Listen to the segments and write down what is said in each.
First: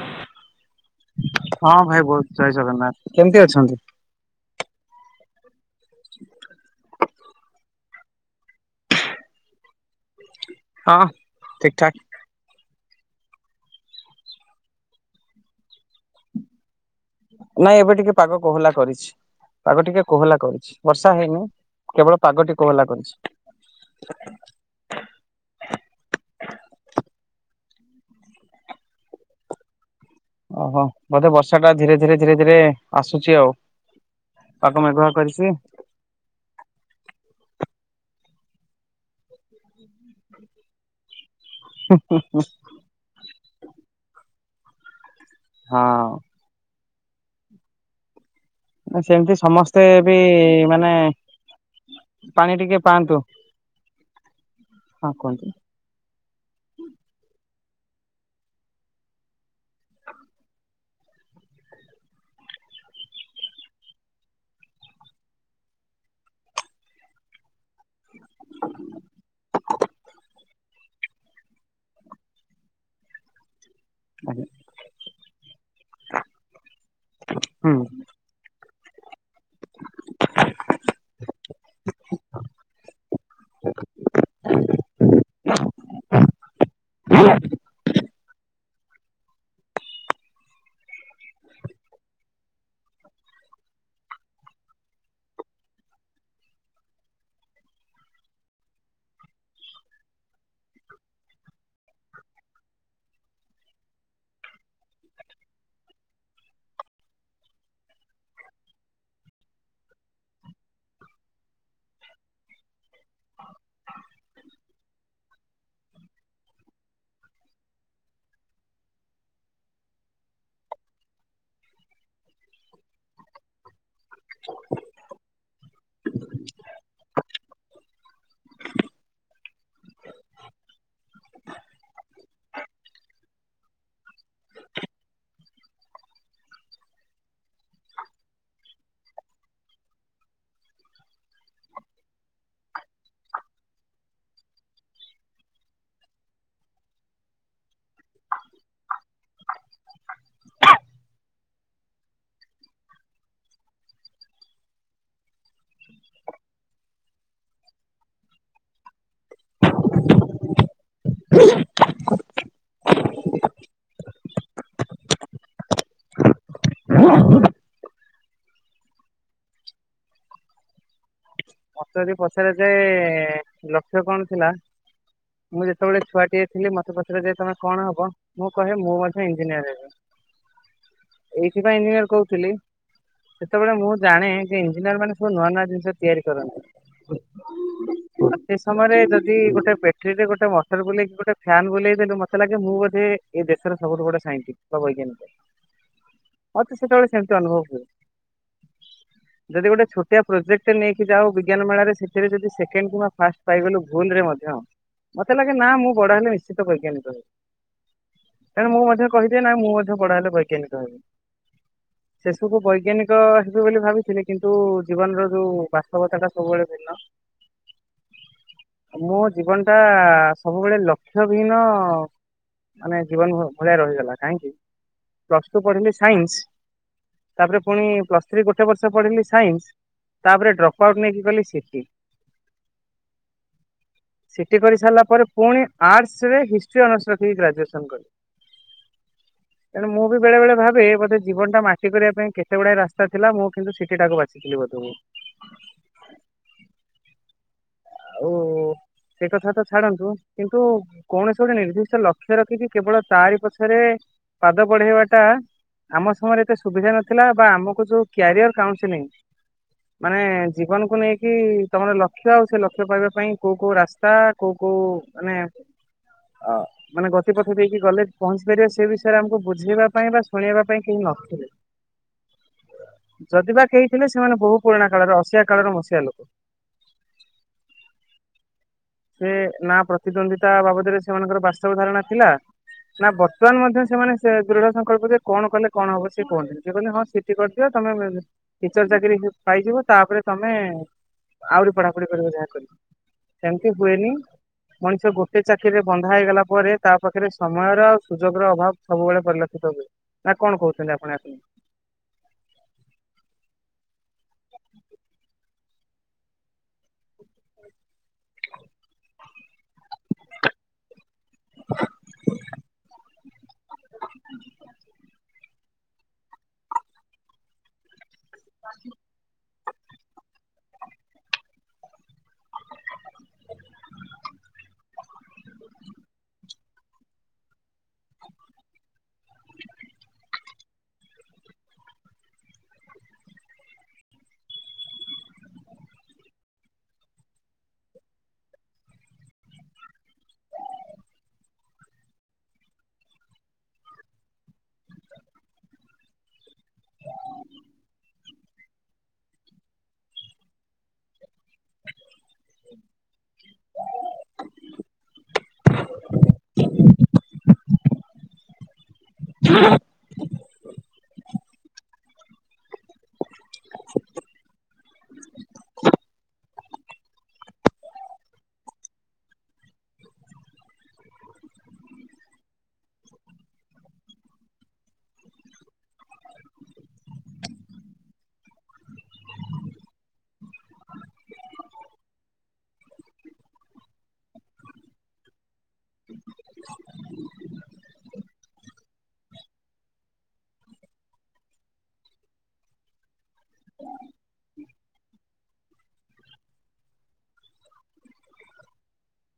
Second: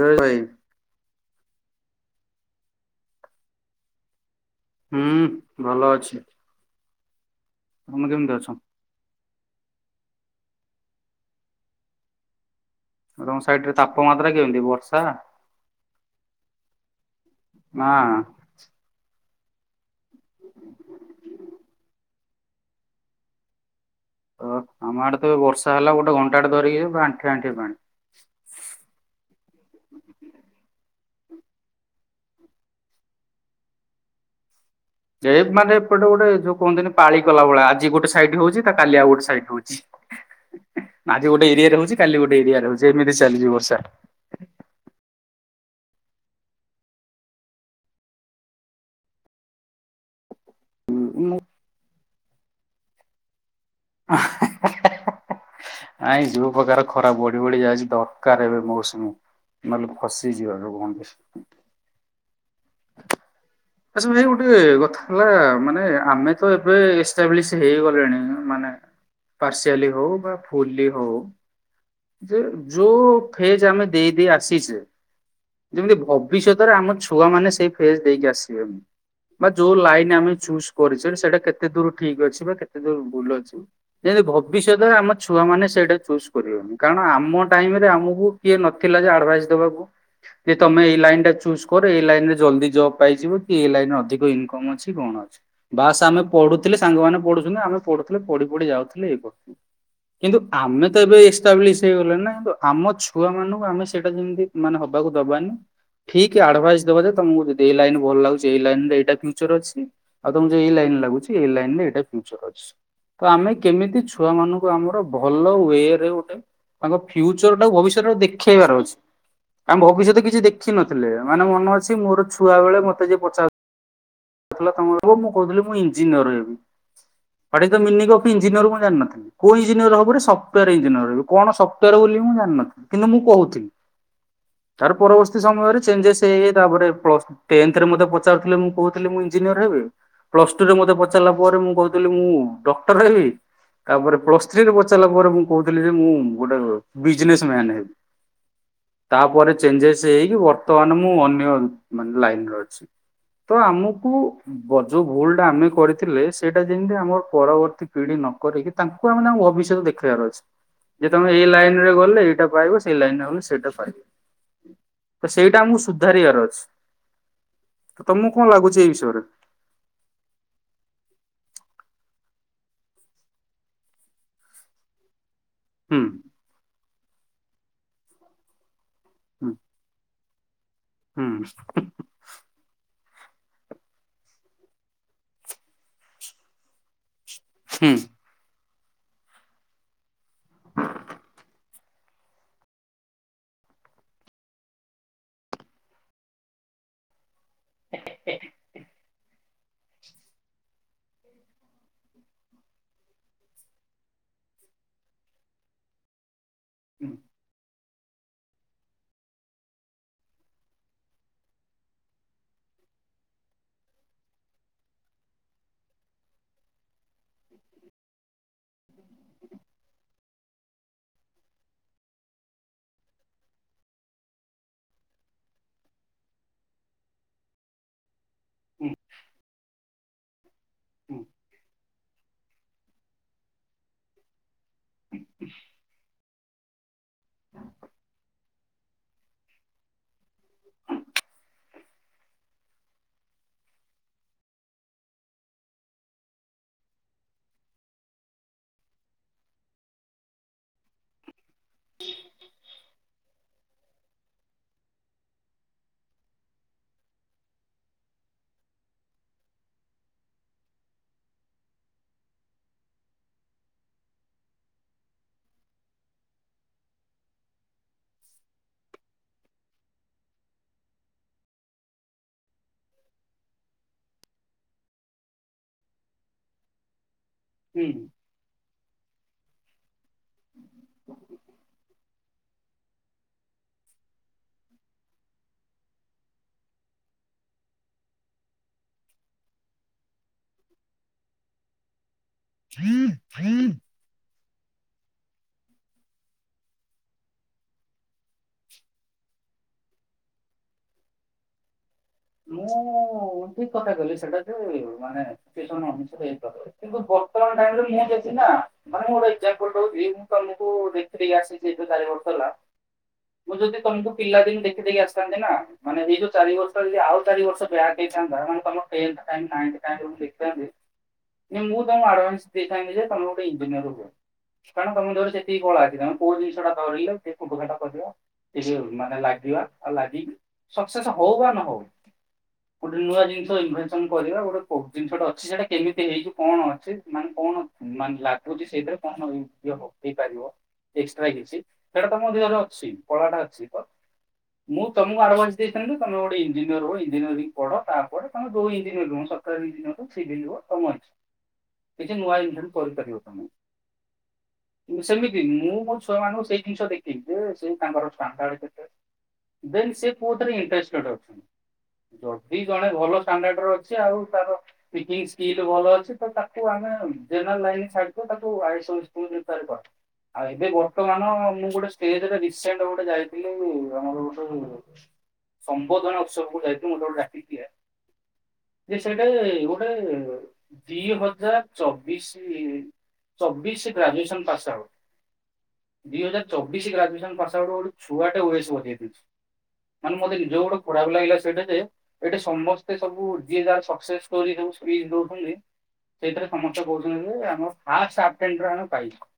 ଜୟ ଭାଇ। ହଁ, ଭାଇ ବହୁତ୍ ଜୟ ଜଗନ୍ନାଥ। କେମିତି ଅଛନ୍ତି? ହୁଁ, ଭଲ ଅଛି। ତମେ କେମିତି ଅଛ? ହଁ, ଠିକ୍ ଠାକ୍। ତମ ସାଇଟ୍ ରେ ତାପମାତ୍ରା କେମିତି? ବର୍ଷା ନାଇଁ ନା ଏବେ ଟିକେ ପାଗ କୋହଲା କରିଛି। ପାଗ ଟିକେ କୋହଲା କରିଛି। ବର୍ଷା ହେଇନି, କେବଳ ପାଗଟି କୋହଲା କରିଛି। ଆ-ଆମ ଆଡେ ତ ବର୍ଷା ହେଲା ଗୋଟେ ଘଣ୍ଟାଟେ ଧରିକି। ପା ଆଣ୍ଠିଏ ଆଣ୍ଠିଏ ପାଣି। ଓହୋ! ବୋଧେ ବର୍ଷା ଟା ଧୀରେ ଧୀରେ ଧୀରେ ଧୀରେ ଆସୁଛି ଆଉ। ତାପ ମେଘ ଏ ମାନେ ଏପଟେ ଗୋଟେ ଯୋ କହନ୍ତିି ନି ପାଳି କଲା ଭଳା। ଆଜି ଗୋଟେ ସାଇଡ୍ ହଉଛି, ତ କାଲି ଆଉ ଗୋଟେ ସାଇଡ୍ ହଉଛି। ଆଜି ଗୋଟେ ଏରିଆରେ ହଉଛି, କାଲି ଗୋଟେ ଏରିଆରେ ହଉଛି। ଏମିତି ଚାଲିଛି ବର୍ଷା। ହଁ। ନା ସେମିତି ସମସ୍ତେ ବି-ଇ ମାନେ ମୁଁ ପାଣି ଟିକେ ପାଆନ୍ତୁ। ଆହଁ ହଁ କୁହନ୍ତୁ? ନାଇଁ ଯୋଉ ପ୍ରକାର ଖରା ବଢି ବଢି ଯାଇଛି, ଦରକାର ଏବେ ମୌସୁମୀ। ନଅଲେ ଖସିଯିବର [unintelligible] ଆଛା ଭାଇ ଗୁଟିଏ କଥା ହେଲା ମାନେ, ଆମେ ତ ଏବେ ଏଷ୍ଟାବ୍ଲିଶ୍ ହେଇଗଲେଣି। ମାନେ ପାର୍ସିଆଲି ହଉ ବା ଫୁଲ୍ଲି ହଉ। ଯେ ଯୋଉ ଫେଜ୍ ଆମେ ଦେଇ ଦେଇ ଆଜ୍ଞା ଆସିଛେ, ଯେମତି ଭବିଷ୍ୟତରେ ଆମ ଛୁ ପୁଅ ମାନେ ସେଇ ହୁଁ। ଫେଜ୍ ଦେଇକି ଆସିବେନି। ବା ଯୋଉ ଲାଇନ ଆମେ ଚୁଜ୍ କରିଛେ, ସେଇଟା କେତେ ଦୂର ଠିକ୍ ଅଛି ବା କେତେ ଦୂର ଭୁଲ୍ ଅଛି? ଯେମିତି ଭବିଷ୍ୟତରେ ଆମ ଛୁଆ ମାନେ ସେଇଟା ଚୁଜ୍ କରିବେନି। କାରଣ ଆମ ଟାଇମ ରେ ଆମକୁ କିଏ ନଥିଲା ଯେ ଆଡଭାଇସ୍ ଦେବାକୁ ଯେ ତମେ ଏଇ ଲାଇନ୍ ଟା ଚୁଜ୍ କର ଏଇ ଲାଇନ ରେ ଜଲ୍ଦି ଜବ୍ ପାଇଯିବ କି ଏଇ ଲାଇନ ରେ ଅଧିକ ଇନକମ୍ ଅଛି, କଣ ଅଛି। ବାସ୍ ଆମେ ପଢୁଥିଲେ ସାଙ୍ଗମାନେ ପଢୁଛନ୍ତି ଆମେ ପଢୁଥିଲେ ପଢି ପଢି ଯାଉଥିଲେ ଏଇ [unintelligible] କିନ୍ତୁ ଆମେ ତ ଏବେ ହେଇ ଗଲେ ନା କିନ୍ତୁ ଆମ ଛୁଆ ମାନଙ୍କୁ ଆମେ ସେଇଟା ଯେମିତି ମାନେ ହବାକୁ ଦବାନି ଠିକ୍ ଆଡଭାଇସ୍ ଦେବା ଯେ ତମକୁି ଏଇ ଲାଇନ୍ ଭଲ ଲାଗୁଛି ଏଇ ଲାଇନ ଏଇଟା ଫ୍ୟୁଚର ଅଛି। ଆଉ ତମକୁ ଯଦି ଏଇ ଲାଇନରେ ଲାଗୁଚି ଏଇ ଲାଇନରେ ଏଇଟା ଫ୍ୟୁଚର ଅଛି। ତ ଆମେ କେମିତି ଛୁଆ ମାନଙ୍କୁ ଆମର ଭଲ ୱେରେ ତାଙ୍କ ଫ୍ୟୁଚର ଟାକୁ ଭବିଷ୍ୟତର ଦେଖେଇବାର ଅଛି। ଆମ ଭବିଷ୍ୟତ କିଛି ଦେଖିନଥିଲେ ମାନେ ମନ ଅଛି। ମୋର ଛୁଆ ବେଳେ ମତେ ଯେ ପଚାର୍ ଥିଲା ତମର ବୋଉ ମୁଁ କହୁଥିଲି ମୁଁ ଇଞ୍ଜିନିୟର ହେବି। What is the meaning of engineer ମୁଁ ଜାଣିନଥିଲି ‌କୋଉ ଇଞ୍ଜିନିୟର ହବ ବୋଲି ସଫ୍ଟୱାୟାର ଇଞ୍ଜିନିୟର। କଣ ସପଟୱାର ବୋଲି ମୁଁ ଜାଣିନଥିଲି କିନ୍ତୁ ମୁଁ କହୁଥିଲି ତାର ପରବର୍ତ୍ତୀ ସମୟରେ ଚେଞ୍ଜେସ୍ ହେଇ ହେଇ ତାପରେ ପ୍ଲସ୍ ଟେନ୍ଥରେ ମୋତେ ପଚାରୁଥିଲେ ମୁଁ କହୁଥିଲି ମୁଁ ଇଞ୍ଜିନିୟର ହେବି ପ୍ଲସ ଟୁରେ ମତେ ପଚାରିଲା ପରେ ମୁଁ କହୁଥିଲି ମୁଁ ଡକ୍ଟର ହେବି ତାପରେ ପ୍ଲସ ଥ୍ରୀରେ ପଚାରିଲା ପରେ ମୁଁ କହୁଥିଲି ଯେ ମୁଁ ଗୋଟେ ବିଜିନେସ୍ ମ୍ୟାନ୍ ହେବି। ତାପରେ ଚେଞ୍ଜେସ ହେଇକି ବର୍ତ୍ତମାନ ମୁଁ ଅନ୍ୟ ମାନେ ଲାଇନରେ ଅଛି। ତ ଆମକୁ ବ ଯୁ ଭୁଲ ଟା ଆମେ କରିଥିଲେ ସେଇଟା ଯେମିତି ଆମର ପରବର୍ତ୍ତୀ ପିଢି ନ କରିକି ତାଙ୍କୁ ଆମେ ତାଙ୍କୁ ଭବିଷ୍ୟତ ଦେଖେଇବାର ଅଛି ଯେତେବେଳେ ଏଇ ଲାଇନ ରେ ଗଲେ ଏଇଟା ପାଇବ ସେଇ ଲାଇନରେ ହବନି ସେଇଟା ପାଇ ତ ସେଇଟା ଆମକୁ ସୁଧାରିବାର ଅଛି। ତମକୁ କଣ ଲାଗୁଚି ଏଇ ବିଷୟରେ? ମତେ ଯଦି ପଚରା ଯାଏ ଲକ୍ଷ୍ୟ କଣ ଥିଲା ମୁଁ ଯେତେବେଳେ ହୁଁ ଛୁଆଟିଏ ହେଲେ ମତେ ପଚରା ଯାଏ ତମେ କଣ ହବ ମୁଁ କହେ ମୁଁ ମଧ୍ୟ ହୁଁ ଇଞ୍ଜିନିୟର ହେବି। ହୁଁ ଏଇଥିପାଇଁ ଇଞ୍ଜିନିୟର କହୁଥିଲି ସେତବେଳେ ମୁଁ ଜାଣେ ଯେ ଇଞ୍ଜିନିୟର ମାନେ ସବୁ ନୂଆ ନୂଆ ଜିନିଷ ତିଆରି କରନ୍ତି‌। ହୁଁ ସେ ସମୟରେ ଯଦି ଗୋଟେ ବେଟ୍ରିଟେ ଗୋଟେ ମଟର ବୁଲେଇକି ଗୋଟେ ଫ୍ୟାନ୍ ବୁଲେଇଦେଲୁ ମତେ ଲାଗେ ମୁଁ ବୋଧେ ଏ ଦେଶର ସବୁଠୁ ବଡ଼ ସାଇଟିଷ୍ଟ ବା ବୈଜ୍ଞାନିକ। [inaudible] ମତେ ସେତବେଳେ କେମିତି ଅନୁଭବ ହୁଏ। ଯଦି ଗୋଟେ ଛୋଟିଆ ପ୍ରୋଜେକ୍ଟଟେ ନେଇ କି ଯାହା ହଉ ବିଜ୍ଞାନ ମେଳାରେ ସେଥିରେ ଯଦି ସେକେଣ୍ଡ କିମ୍ବା ଫାଷ୍ଟ ପାଇଗଲୁ ଭୁଲରେ ମଧ୍ୟ ମତେ ଲାଗେ ନା ମୁଁ ବଡ଼ ହେଲେ ନିଶ୍ଚିତ ବୈଜ୍ଞାନିକ ହେବି। କାରଣ ମୁଁ ମଧ୍ୟ କହିଦିଏ ନାଇଁ ମୁଁ ମଧ୍ୟ ବଡ଼ ହେଲେ ବୈଜ୍ଞାନିକ ହେବି। ସେସବୁ ବୈଜ୍ଞାନିକ ହେବି ବୋଲି ଭାବିଥିଲେ କିନ୍ତୁ ଜୀବନର ଯୋଉ ବାସ୍ତ ସତ କଥା ଟା ସବୁବେଳେ ଭିନ୍ନ ମୋ ଜୀବନଟା ସ ମୋ ଭଳିଆ ଲକ୍ଷ୍ୟ ବିହୀନ ମାନେ ଜୀବନ ଭଳିଆ ରହିଗଲା କାହିଁକି? ପ୍ଲସ୍ ଟୁ ପଢିଲି ସାଇନ୍ସ ତାପରେ ପୁଣି ପ୍ଲସ୍ ଗୋଟେ ବର୍ଷ ପଢିଲି ସାଇନ୍ସ ତାପରେ ଡ୍ରପ୍ ଆଉଟ୍ ନେଇକି ଗଲି ସିଟି। ସିଟି କରିସାରିଲା ପରେ ପୁଣି ଆର୍ଟସରେ ହିଷ୍ଟ୍ରି ଅନର୍ସ ରଖିକି ଗ୍ରାଜୁଏସନ୍ କଲି। [inaudible] ତେଣୁ ମୁଁ ବି ବେଳେ ବେଳେ ଭାବେ ମୋତେ ଜୀବନଟା ମାଟି କରିବା ପାଇଁ କେତେ ଗୁଡ଼ାଏ ରାସ୍ତା ଥିଲା ମୁଁ କିନ୍ତୁ ସିଟି ଟାକୁ ବା ଶିଖିଲି [unintelligible] ଆଉ ସେ କଥା ତ ଛାଡ଼ନ୍ତୁ କିନ୍ତୁ କୌଣସି ଗୋଟେ ନିର୍ଦ୍ଦିଷ୍ଟ ଲକ୍ଷ୍ୟ ରଖିକି କେବଳ ତାରି ପଛରେ ପାଦ ବଢ଼େଇବାଟା ଆମ ସମୟରେ ଏତେ ସୁବିଧା ନଥିଲା ବା ଆମକୁ ଯୋଉ କ୍ୟାରିଅର୍ କାଉନ୍ସେଲିଂ ମାନେ ଜୀବନକୁ ନେଇକି ତମର ଲକ୍ଷ୍ୟ ଆଉ ସେ ଲକ୍ଷ୍ୟ ପାଇବା ପାଇଁ କୋଉ କୋଉ ରାସ୍ତା କୋଉ କୋଉ ମାନେ ଅ ମାନେ ଗତି ପଥ ଦେଇକି ଗଲେ ପହଞ୍ଚି ପାରିବା ସେ ବିଷୟରେ ଆମକୁ ବୁଝେଇବା ପାଇଁ ବା ଶୁଣେଇବା ପାଇଁ କେହି ନଥିଲେ। [inaudible] ଯଦି ବା କେହିଥିଲେ ସେମାନେ ବହୁ ପୁରୁଣା କାଳର ଅସିଆ କାଳର ମସିଆ ଲୋକ। ହୁଁ ହୁଁ ସେ ନା ପ୍ରତିଦ୍ୱନ୍ଦ୍ୱିତା ବାବଦରେ ସେମାନଙ୍କର ବାସ୍ତବ ଧାରଣା ଥିଲା। ନା ବର୍ତ୍ତମାନ ମଧ୍ୟ ସେମାନେ ସେ ଦୃଢ଼ ସଂକଳ୍ପ ଯେ କଣ କଲେ କଣ ହବ ସେ କୁହନ୍ତିନି। ସେ କହିଲେ ହଁ [unintelligible] ଏମିତି [inaudible] କରିଦିଅ ତମେ ଟିଚର୍ ଚାକିରି ପାଇଯିବ ତାପରେ ତମେ ଆହୁରି ପଢ଼ା ପଢ଼ି କରିବ ଯାହା କରି। [unintelligible] [inaudible] ବେନି [inaudible] ମଣିଷ ଗୋଟେ ଚାକିରିରେ ବନ୍ଧା ହେଇଗଲା ପରେ ତା ପାଖରେ ସମୟର ଆ ସୁଯୋଗର ଅଭାବ ସବୁବେଳେ ପରିଲକ୍ଷିତ ହୁଏ। ନା କଣ କହୁଛନ୍ତି? ଆପଣ ଆସନ୍ତୁ। ମୁଁ ଠିକ୍ କଥା କହିଲି ସେଟା ଯେ ମାନେ ସେକଥା [unintelligible] କିନ୍ତୁ ବର୍ତମାନ ଟାଇମ୍ ରେ ନିହାତି ଅଛି ନା? ମାନେ ଗୋଟେ ଏଗ୍ଜାମ୍ [unintelligible] ଫୁଲ୍ ଦୋଉଚି [unintelligible] ମୁଁ ତମକୁ ଦେଖିଦେଇ ଆସିଛି ଏଠି ଚାରିବର୍ଷ ହେଲା ମୁଁ ଯଦି ତମକୁ ପିଲା ଦିନୁ ଦେଖିଦେଇକି ଆସିଥାନ୍ତି ନା ମାନେ ଏ ଯୋଉ ଚାରି ବର୍ଷ ଯଦି ଆଉ ଚାରିବର୍ଷ ବ୍ୟାକ୍ ହେଇଥାନ୍ତା [unintelligible] ଯାଆନ୍ତୁ ନାଁ ମୁଁ ତମକୁ ଆଡଭାନ୍ସ ଦେଇଥାନ୍ତି ଯେ ତମେ ଗୋଟେ ଇଞ୍ଜିନିୟର ହୁଅ। କାରଣ ତମ ଦିହରେ ସେତିକି କଳା ଅଛି ତମେ କୋଉ ଜିନିଷଟା ଧରିଲେ। [unintelligible] କରିବା ଇଜି ହବ ମାନେ ଲାଗିବା ଆଉ ଲାଗିକି ସକ୍ସେସ୍ ହଉ ବା ନ ହଉ ଗୋଟେ ନୂଆ [unintelligible] ଜିନିଷ ଇନ୍ ବେସ୍ କେମିତି କରିବା। ଗୋଟେ ଜିନିଷେ ଅଛି ସେଟା କେମିତି ହେଇଚି କଣ ଅଛି ମାନେ କଣ ମାନେ ଲାଗି କୋଉଚି [unintelligible] ସେଇଥିରେ କଣ ଇଏହ [unintelligible] ହେଇପାରିବ। ଏକ୍ସଟ୍ରା କିଛି ସେଟା ତମ ଦେହରେ ଅଛି ପଳାଟା [unintelligible] ଅଛି ତ ମୁଁ ତମକୁ ଆଡ୍ଭାସ ଦେଇଥଲୁ [unintelligible] ତମେ ଗୋଟେ ଇ୍ଜିୟର୍ ହ ଇଜିନ ପଢ଼ ତାପରେ ତମେ ଯୋଉ ଇଞଜିନିୟର ସଫ୍ଟୱେର [unintelligible] ଇଞ୍ନିୟର ସ [unintelligible] ତମ ଅଛି [unintelligible] କିଛି ନୂଆ ଇଂସ ପ [unintelligible] ସୋ ରୁମ୍ [unintelligible] ସେମିତି ମୁଁ ମୋ ଛୁଆ ମାନଙ୍କୁ ସେଇ ଜିନିଷ ଦେଖିବି ଯେ ସେଇ ତାଙ୍କର ଛଆନ୍ତ [unintelligible] ଦେନ୍ ସେ୍ କୋଟରେ ଣ୍ଟଷ୍ଟେଡ [unintelligible] ଅପସନ୍ [inaudible] ଯଦି ଜଣେ ଭଲ ଷ୍ଟାଣ୍ଡାର୍ଡ ର ଅଛି ଆଉ ତାର ସ୍ [unintelligible] ଭଲ ଅଛି ତ ତାକୁ ଆମେ ଛା [unintelligible] ଆଉ ଏବେ ବର୍ତ୍ତମାନ ମୁଁ ଗୋଟେ ଷ୍ଟେଜ୍ରେ ରିସେଣ୍ଟ ଗୋଟେ ଯାଇଥିଲି। ଆମର ଗୋଟେ ସମ୍ବୋଧନା ଉତ୍ସବ କୁ ଯାଇଥିଲି। ମୋ ଗୋଟେ ଡାକିିଆ [unintelligible] ଯେ ସେଇଟା ଗୋଟେ ଦି ହଜାର ଚବିଶ ଚବିଶ ଗ୍ରାଜୁଏସନ ପାସ ଆଉଟୁ ଦୁଇ ହଜାର ଚବିଶ ଗ୍ରାୁଏସନ ପାସ ଆଉଟୁ ଗୋଟ ଛୁଆଟେ ଓଏଶ ବନେଇଦେଇଚି। ମାନେ ମୋ ନିଜକୁ ଖରାପ ଯେ ପୁରା ଲାଗିଲ ସେଠ ଏଠ ସମସ୍ତେ ସବୁ ଯିଏ ଯା ସକ୍ସେୋ କରି ସବୁ ସ୍ପିଚ ଦଉଛନ୍ତି। ସେଥିରେ ସମସ୍ତେ କହୁଛନ୍ତି ଯେ ଆମେ ପାଇଛୁ।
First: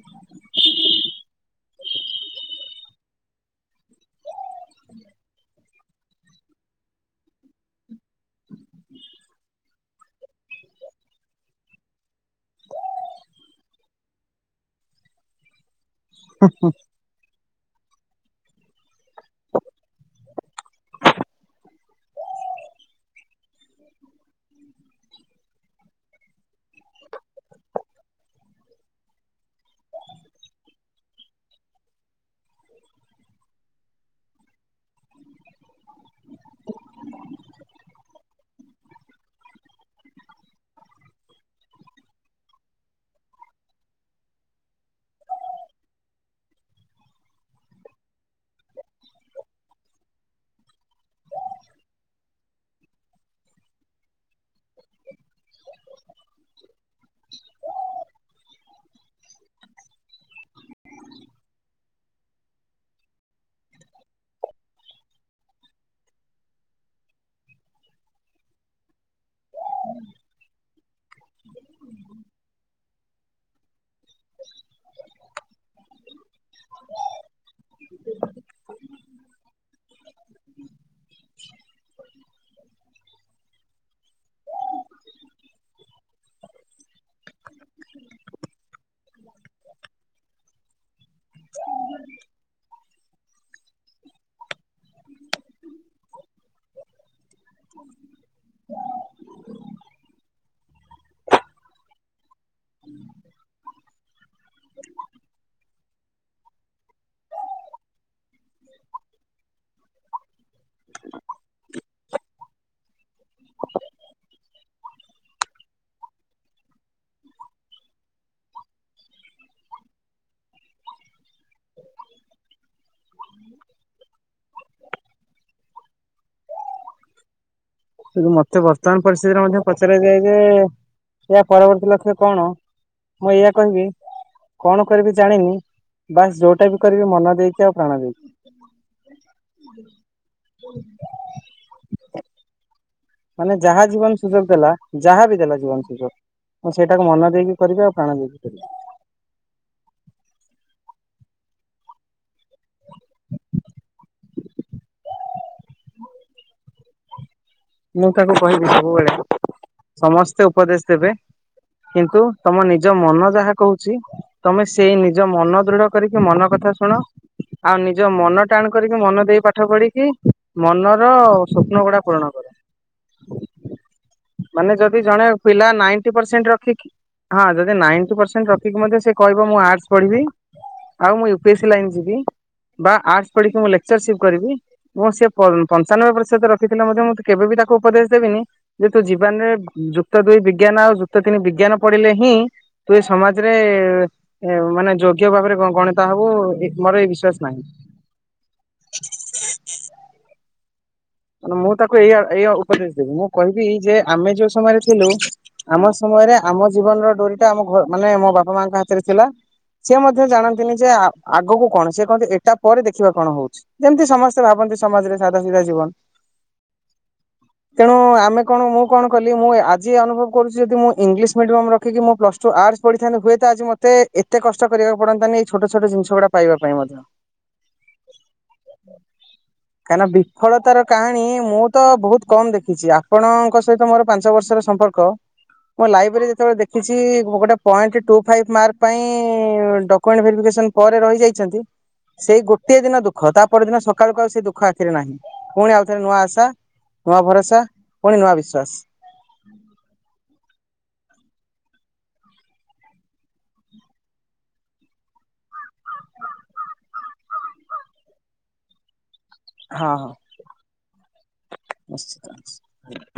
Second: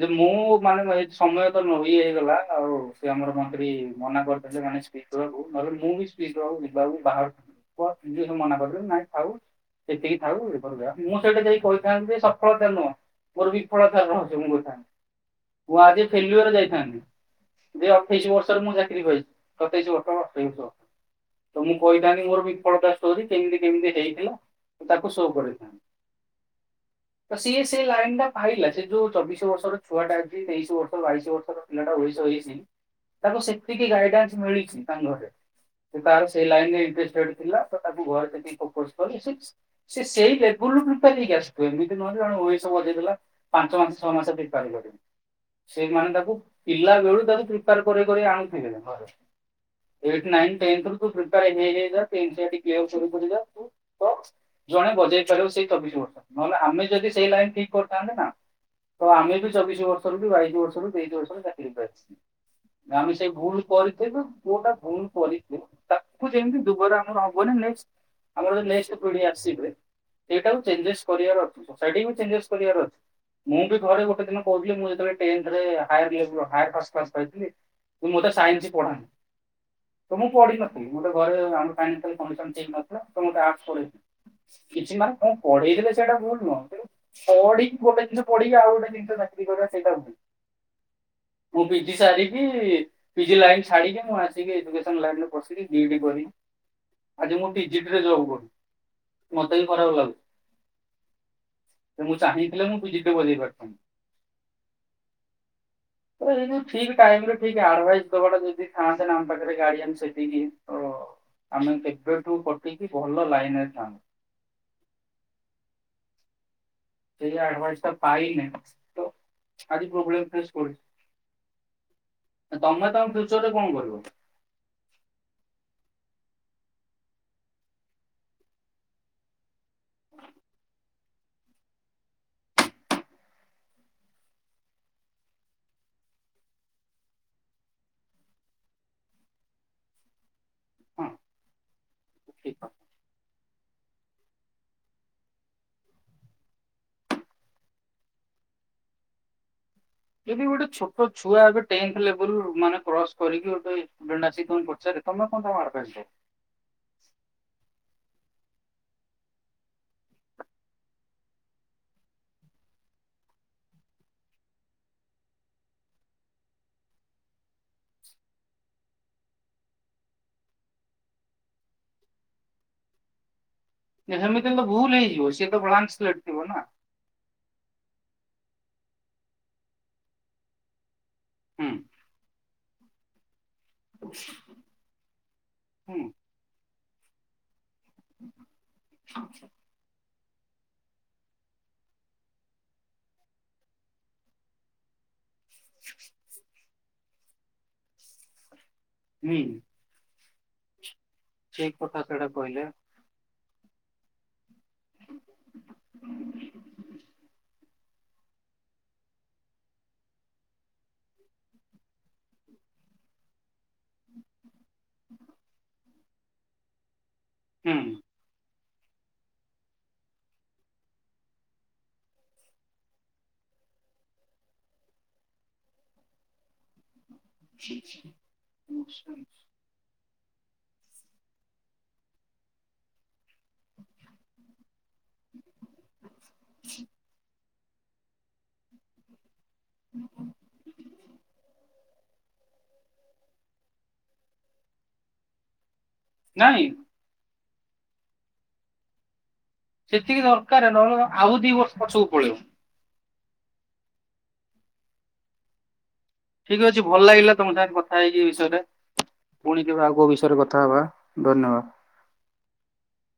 ଯେ ମୁଁ ମାନେ ସମୟତ ନଇ ହେଇଗଲା ଆଉ ସେଆମର ମନ୍ତ୍ରୀ ମନା କରିଥିଲେ ମାନେସେ ସ୍ ହ ନହେଲେ ମୁଁ ବି ସ୍ି ହଉ ଯିବାକୁ ବାହାରକୁ ମନା କରିଦେବି ନାଇଁ ଥାଉ ସେତିକି ଥାଉପ ମୁଁ ସେଇଟା ଯାଇ କହିଥାନ୍ତିଯେ ସଫଳତା ହେଲ ମୋର ବିଫଳତା ରହଚି ମୁ କହିଥାଆନ୍ତି ମୁଁ ଆଜି ଫିଲୁଅର୍ ଯାଇଥାନ୍ତି। ଯେ ଅଠେଇଶ ବର୍ଷରେ ମୁଁ ଚାକିରି ପାଇଚି ସତେଇଶ ବର୍ଷ ଆ ଅଠେଇଶ ବର୍ଷ ତ ମୁଁ କହିଥାନ୍ତି ମୋର ବିଫଳତା ଷ୍ଟୋରି କେମିତି କେମିତି ହେଇଥିଲା ତାକୁ ସୋ କରିଥାଆନ୍ତି। [inaudible] ତ ସିଏ ସେ ଲାଇନଟା ପାଇଲା ସେଯୋଉ ଚବିଶି ବର୍ଷର ଛୁଆଟା ଅଛି ତେଇଶି ବର୍ଷ ବାଇଶି ବର୍ଷର ପିଲାଟା ଓଡ଼ିଶା ହେଇଚି ତାକୁ ସେତିକି ଗାଇଡନ୍ସ ମିଳିଚି ତାଙ୍କଘରେ ସେ ତାର ସେଇ ଲାଇନରେ ଇ୍ନଟେଷ୍ଟେ ଥିଲା ତତାକୁ ଘରେ ସେତିକି ଫୋକସ୍ କଲେ ସେସେଇ ଲେବଲରୁ ପ୍ରିପାର ହେଇି ଆସିଥିବ ଏମିତି ନହେଲେ ଜଣ ଉଣେଇସି ବଜେଇଥିଲା ପାଞ୍ଚ ମାସ ଛଅ ମାସେ ପ୍ରିପାର କରିମି ସେମାନେ ତାକୁ ପିଲା ବେଳୁ ତାକୁ ପ୍ରିପାର କରି କରି ଆଣୁଥିବେ ଘରେ ଏଇଟ୍ ନାଇନ୍ ଟେନ୍ଥେରୁ ପ୍ରିପାର ହେଇ ହେଇକା [unintelligible] ତ ଜଣେ ବଜେଇ ପାରିବ ସେଇ ଚବିଶି ବର୍ଷ ନହେଲେ ଆମେ ଯଦି ସେଇ ଲାଇନ୍ ଠିକ୍ କରିଥାନ୍ତେନା ତ ଆମେବି ଚବିଶି ବର୍ଷରୁ ବାଇଶି ବର୍ଷରୁ ତେଇଶି ବର୍ଷରୁ ଚାକିରି ଆସି ଆମେ ସେଇ ଭୁଲ୍ କରିିଥିବୁ ପୁଅଟା ଭୁଲ କରି ଏଠୁ ଯେମିତି ଦୁବଦା ଆମର ହବନି ନେଷ୍ଟେ ଆମର ଯଉ ନେଷ୍ଟେ ପିଡ଼ି ଆସିବେ ସେଇଟାକୁ ଚେଞ୍ଜେସ୍ କରାର ଅଛି ସୋସାଇଟିକୁବି ଚେଞ୍ଜେସ୍ କରିବାର ଅଛି ମୁଁବି ଘରେ ଗୋଟେ ଦିନ ପ୍ରୋବ୍ଲେମ୍ ହୋଇଥିଲା ମୁଁ ଯେତେବେଳେ ଟେନ୍ଥେର୍ ହାଏ ହାଏ ଫାଷ୍ଟ କ୍ଲାସ୍ ପାଇଥିଲି ମୁତ ସାଇନ୍ସ ପଢ଼ାଏ ତ ମୁଁ ପଢିନଥିଲି ଗୋଟେ ଘରେ ଆମରଣ୍ନ ଠିକ୍ ନଥିଲା ତମୋତେ ଆଢ଼ର୍ସ ପଢ଼େନି। କିଛି ମାନେ କଣ ପଢେଇ ଦେଥିଲେ ସେଇଟା ଭୁଲ୍ ନୁହଁ କିନ୍ତୁ ପଢ଼ିକି ଗୋଟେ ଦିନ ପଢ଼ିକି ଆଉ ଗୋଟେ ଜିନିଷ ଚାକିରି କରିବା ସେଇଟା ଭୁଲ୍ ମୁଁ ପିଜି ସାରିକି ପିଜି ଲାଇନ୍ ଛାଡ଼ିକି ମୁଁ ଆସିକି ଲାଇନିରେ ପସିକି ବିଡ଼ି କରି ଆଜି ମୁଁ ଡିଜିଟିରେ ଜବ୍ କରୁଚି। ମତେବି ଖରାପ୍ ଲାଗୁଚି ମୁଁ ଚାହିଁଥିଲେ ମୁଁ ପିଜିଟ୍ ବଜେଇ ପାରିଥାଆନ୍ତି। ତ ଏଇ ଯଉ ଠିକ୍ ଟାଇମରେ ଠିକ୍ ଆଡ଼ଭାଇସ୍ ଦବାଟା ଯଦି ଥାଆନ୍ତେନା ଆମ ପାଖରେ ଗାଡ଼ିଆନ୍ ସେତିକି ତ ଆମେ କେବେଠୁ କଟିକି ଭଲ ଲାଇନରେ ଥାଆନ୍ତୁ। ସେ ଆଡ଼ଭାସଟା ପାଇନାହିଁ ତ ଆଜି ପ୍ରୋବ୍ଲେମ୍ ଫେସ୍ କରୁଚି। ତମେ ତମ ଫ୍ୟୁଚରରେ କଁ କରିବ? ଏ ମତେ ବର୍ତମାନ ପରିସ୍ଥିିତିରେ ମଧ୍ୟ ପଚରାଯାଏଯେ ଏହା ପରବର୍ତ୍ତୀ ଲକ୍ଷ୍ୟ କଣ ମୁଁ ଏଇଆ କହିବି କଣ କରିବି ଜାଣିନି ବାସ୍ ଯୋଉଟାବି କରିବି ମନ ଦେଇକି ଆଉ ପ୍ରାଣ ଦେଇକି। ହଁ ଠିକ୍ କଥା। ମାନେ ଯାହା ଜୀବନ ସୁଯୋଗ ଦେଲା ଯାହାବି ଦେଲା ଜୀବନ ସୁଯୋଗ ମୁଁ ସେଇଟାକୁ ମନ ଦେଇକି କରିବ ଆଉ ପ୍ରାଣ ଦେଇକି କରିବି। ଏବେ ଗୋଟେ ଛୋଟ ଛୁଆ ଏବେ ଟେନ୍ଥେ ଲେବୁଲୁ ମାନେ କ୍ରସ କରିକି ଗୋଟେ ଷ୍ଟୁଡେଣ୍ଟ୍ ଆସିକି କଁ ପଚାରେ ତମେ କେଣ ଆଡ଼ାଭାସ୍ ଦବ? ମୁଁ ତାକୁ କହିବି ସବୁବେଳେ ସମସ୍ତେ ଉପଦେଶ ଦେବେ କିନ୍ତୁ ତମ ନିଜ ମନ ଯାହା କହୁଚି ତମେ ସେଇ ନିଜ ମନ ଦୃଢ କରିକି ମନ କଥା ଶୁଣ ଆଉ ନିଜ ମନ ଟାଣ କରିକି ମନ ଦେଇ ପାଠ ପଢିକି ମନର ସ୍ୱପ୍ନ ଗୁଡ଼ା ପୂରଣ କର। ସେମିତି ତ ମାନେ ଭୁଲ ଯଦି ଜଣେ ହେଇଯିବ ସିଏ ତ ପିଲା ନାଇଟି ବ୍ଲାଙ୍କସ୍ଲେଟ ଥିବ ପରସେଣ୍ଟ ନା ରଖିକି ହଁ ଯଦି ନାଇଟ୍ ପରସେଣ୍ଟ ରଖିକି ମଧ୍ୟ ସେକହିବ ମୁଁ ଆର୍ଟସ ପଢିବି ଆଉ ମୁଁ ୟୁ ପି ହୁଁ ଏସି ଲାଇନ ଯିବି ବା ଆର୍ଡ ପଢିକି ମୁଁ ଲେ ଲେକ୍ଚର ସିପ କରିବି ମୁଁ ସେ ପ ହୁଁ ପଞ୍ଚାନବେ ପସେତ ରଖିଥିଲେ ମଧ୍ୟ କେବେବି ତା କୁ ଉପଦେଶ ଦେବିନି ଯେ ତୁ ଜୀବନରେ ଯୁ ଯୁକ୍ତ ଦୁଇ ବିଜ୍ଞାନ ଆଉ ଯୁକ୍ତ ତିନି ବିଜ୍ଞାନ ପଢିଲେ ହିଁ ତୁ ଏ ସମାଜରେ ମାନେ ଯୋ ଗ୍ୟ ଭାବରେ ଗ ଗଣିତା ହବ ଏ ମୋର ଏଇ ବିଶ୍ଵାସ ନାହିଁ। ହୁଁ। ସେଇ ମୁଁ ତାକୁ କଥା ଏଇୟା ସେଇଟା ଏଇୟା କହିଲେ ଉପଦେଶ ଦେବି ମୁଁ କହିବି ଯେ ଆମେ ଯୋଉ ସମୟରେ ଥିଲୁ ଆମ ସମୟରେ ଆମ ଜୀବନର ଡୋରି ଟା ଆମ ଘ ମାନେ ମୋ ବାପା ମାଙ୍କ ହାତରେ ଥିଲା। ସିଏ ମଧ୍ୟ ଜାଣନ୍ତିନି ଯେ ଆ ଆଗକୁ କଣ ସିଏ କହନ୍ତି ଏଟା ପରେ ଦେଖିବା କଣ ହଉଛି ଯେମିତି ସମ ସ୍ତେ ଭାବନ୍ତି ସମାଜରେ ସାଧା ସିଧା ଜୀବନ। ତେଣୁ ଆମେ କଣ ମୁଁ କଣ କଲି ମୁଁ ଏ ଆଜି ଅନୁଭବ କରୁଛି ଯଦି ମୁଁ ଇଂଲିଶ ମିଡିୟମ ରଖିକି ମୁଁ ପ୍ଲସ୍ ଟୁ ଆର୍ଟ ପଢିଥାନ୍ତିିୁ ହୁଏତ ଆଜି ମ ତେ ଏତେ କଷ୍ଟ କରିବାକୁ ପଡନ୍ତାନି ଏଇ ଛୋଟ ଛୋଟ ଜିନିଷ ଗୁଡା ପାଇବା ପାଇଁ ମ [unintelligible] କାହିଁକିନା ବିଫଳତାର କାହାଣୀ ମୁଁ ତ ବହୁତ କମ୍ ଦେଖିଛି ଆ ପଣଙ୍କ ସହିତ ମୋର ପାଞ୍ଚ ବର୍ଷର ସମ୍ପର୍କ ମୁଁ ଲାଇଭରେ ଯେତେବେଳେ ଦେଖିଛି ଗୋ ଗୋଟେ ପଏଣ୍ଟ ଟୁ ଫାଇଭ ମାର୍କ ପାଇଁ ଡକୁମେଣ୍ଟ ଭେରିଫିକେସନ ପରେ ରହିଯାଇଛନ୍ତି ସେଇ ଗୋଟିଏ ଦିନ ଦୁଃଖ ତା ପରଦିନ ସକାଳୁକୁ ଆଉ ସେ ଦୁଃଖ ଆଖିରେ ନାହିଁ। ପୁଣି ଆଉଥରେ ନୂଆ ଆଶା ନାଇଁ ନୂଆ ଭରସା ପୁଣି ନୂଆ ବିଶ୍ଵାସ। ସେତିକି ଦରକାରେ ନହେଲେ ଆଉ ଦି ବର୍ଷ ପଛକୁ ପଳେଇବ। ଠିକ ଅଛି ଭଲ ଲାଗିଲା ତମ ସାଙ୍ଗରେ କଥା ହେଇକି ଏ ବିଷୟରେ ପୁଣି କେବେ ହଁ ଆଉ ହଁ କୋଉ ବିଷୟରେ କଥା ହବା। ଧନ୍ୟବାଦ। [unintelligible]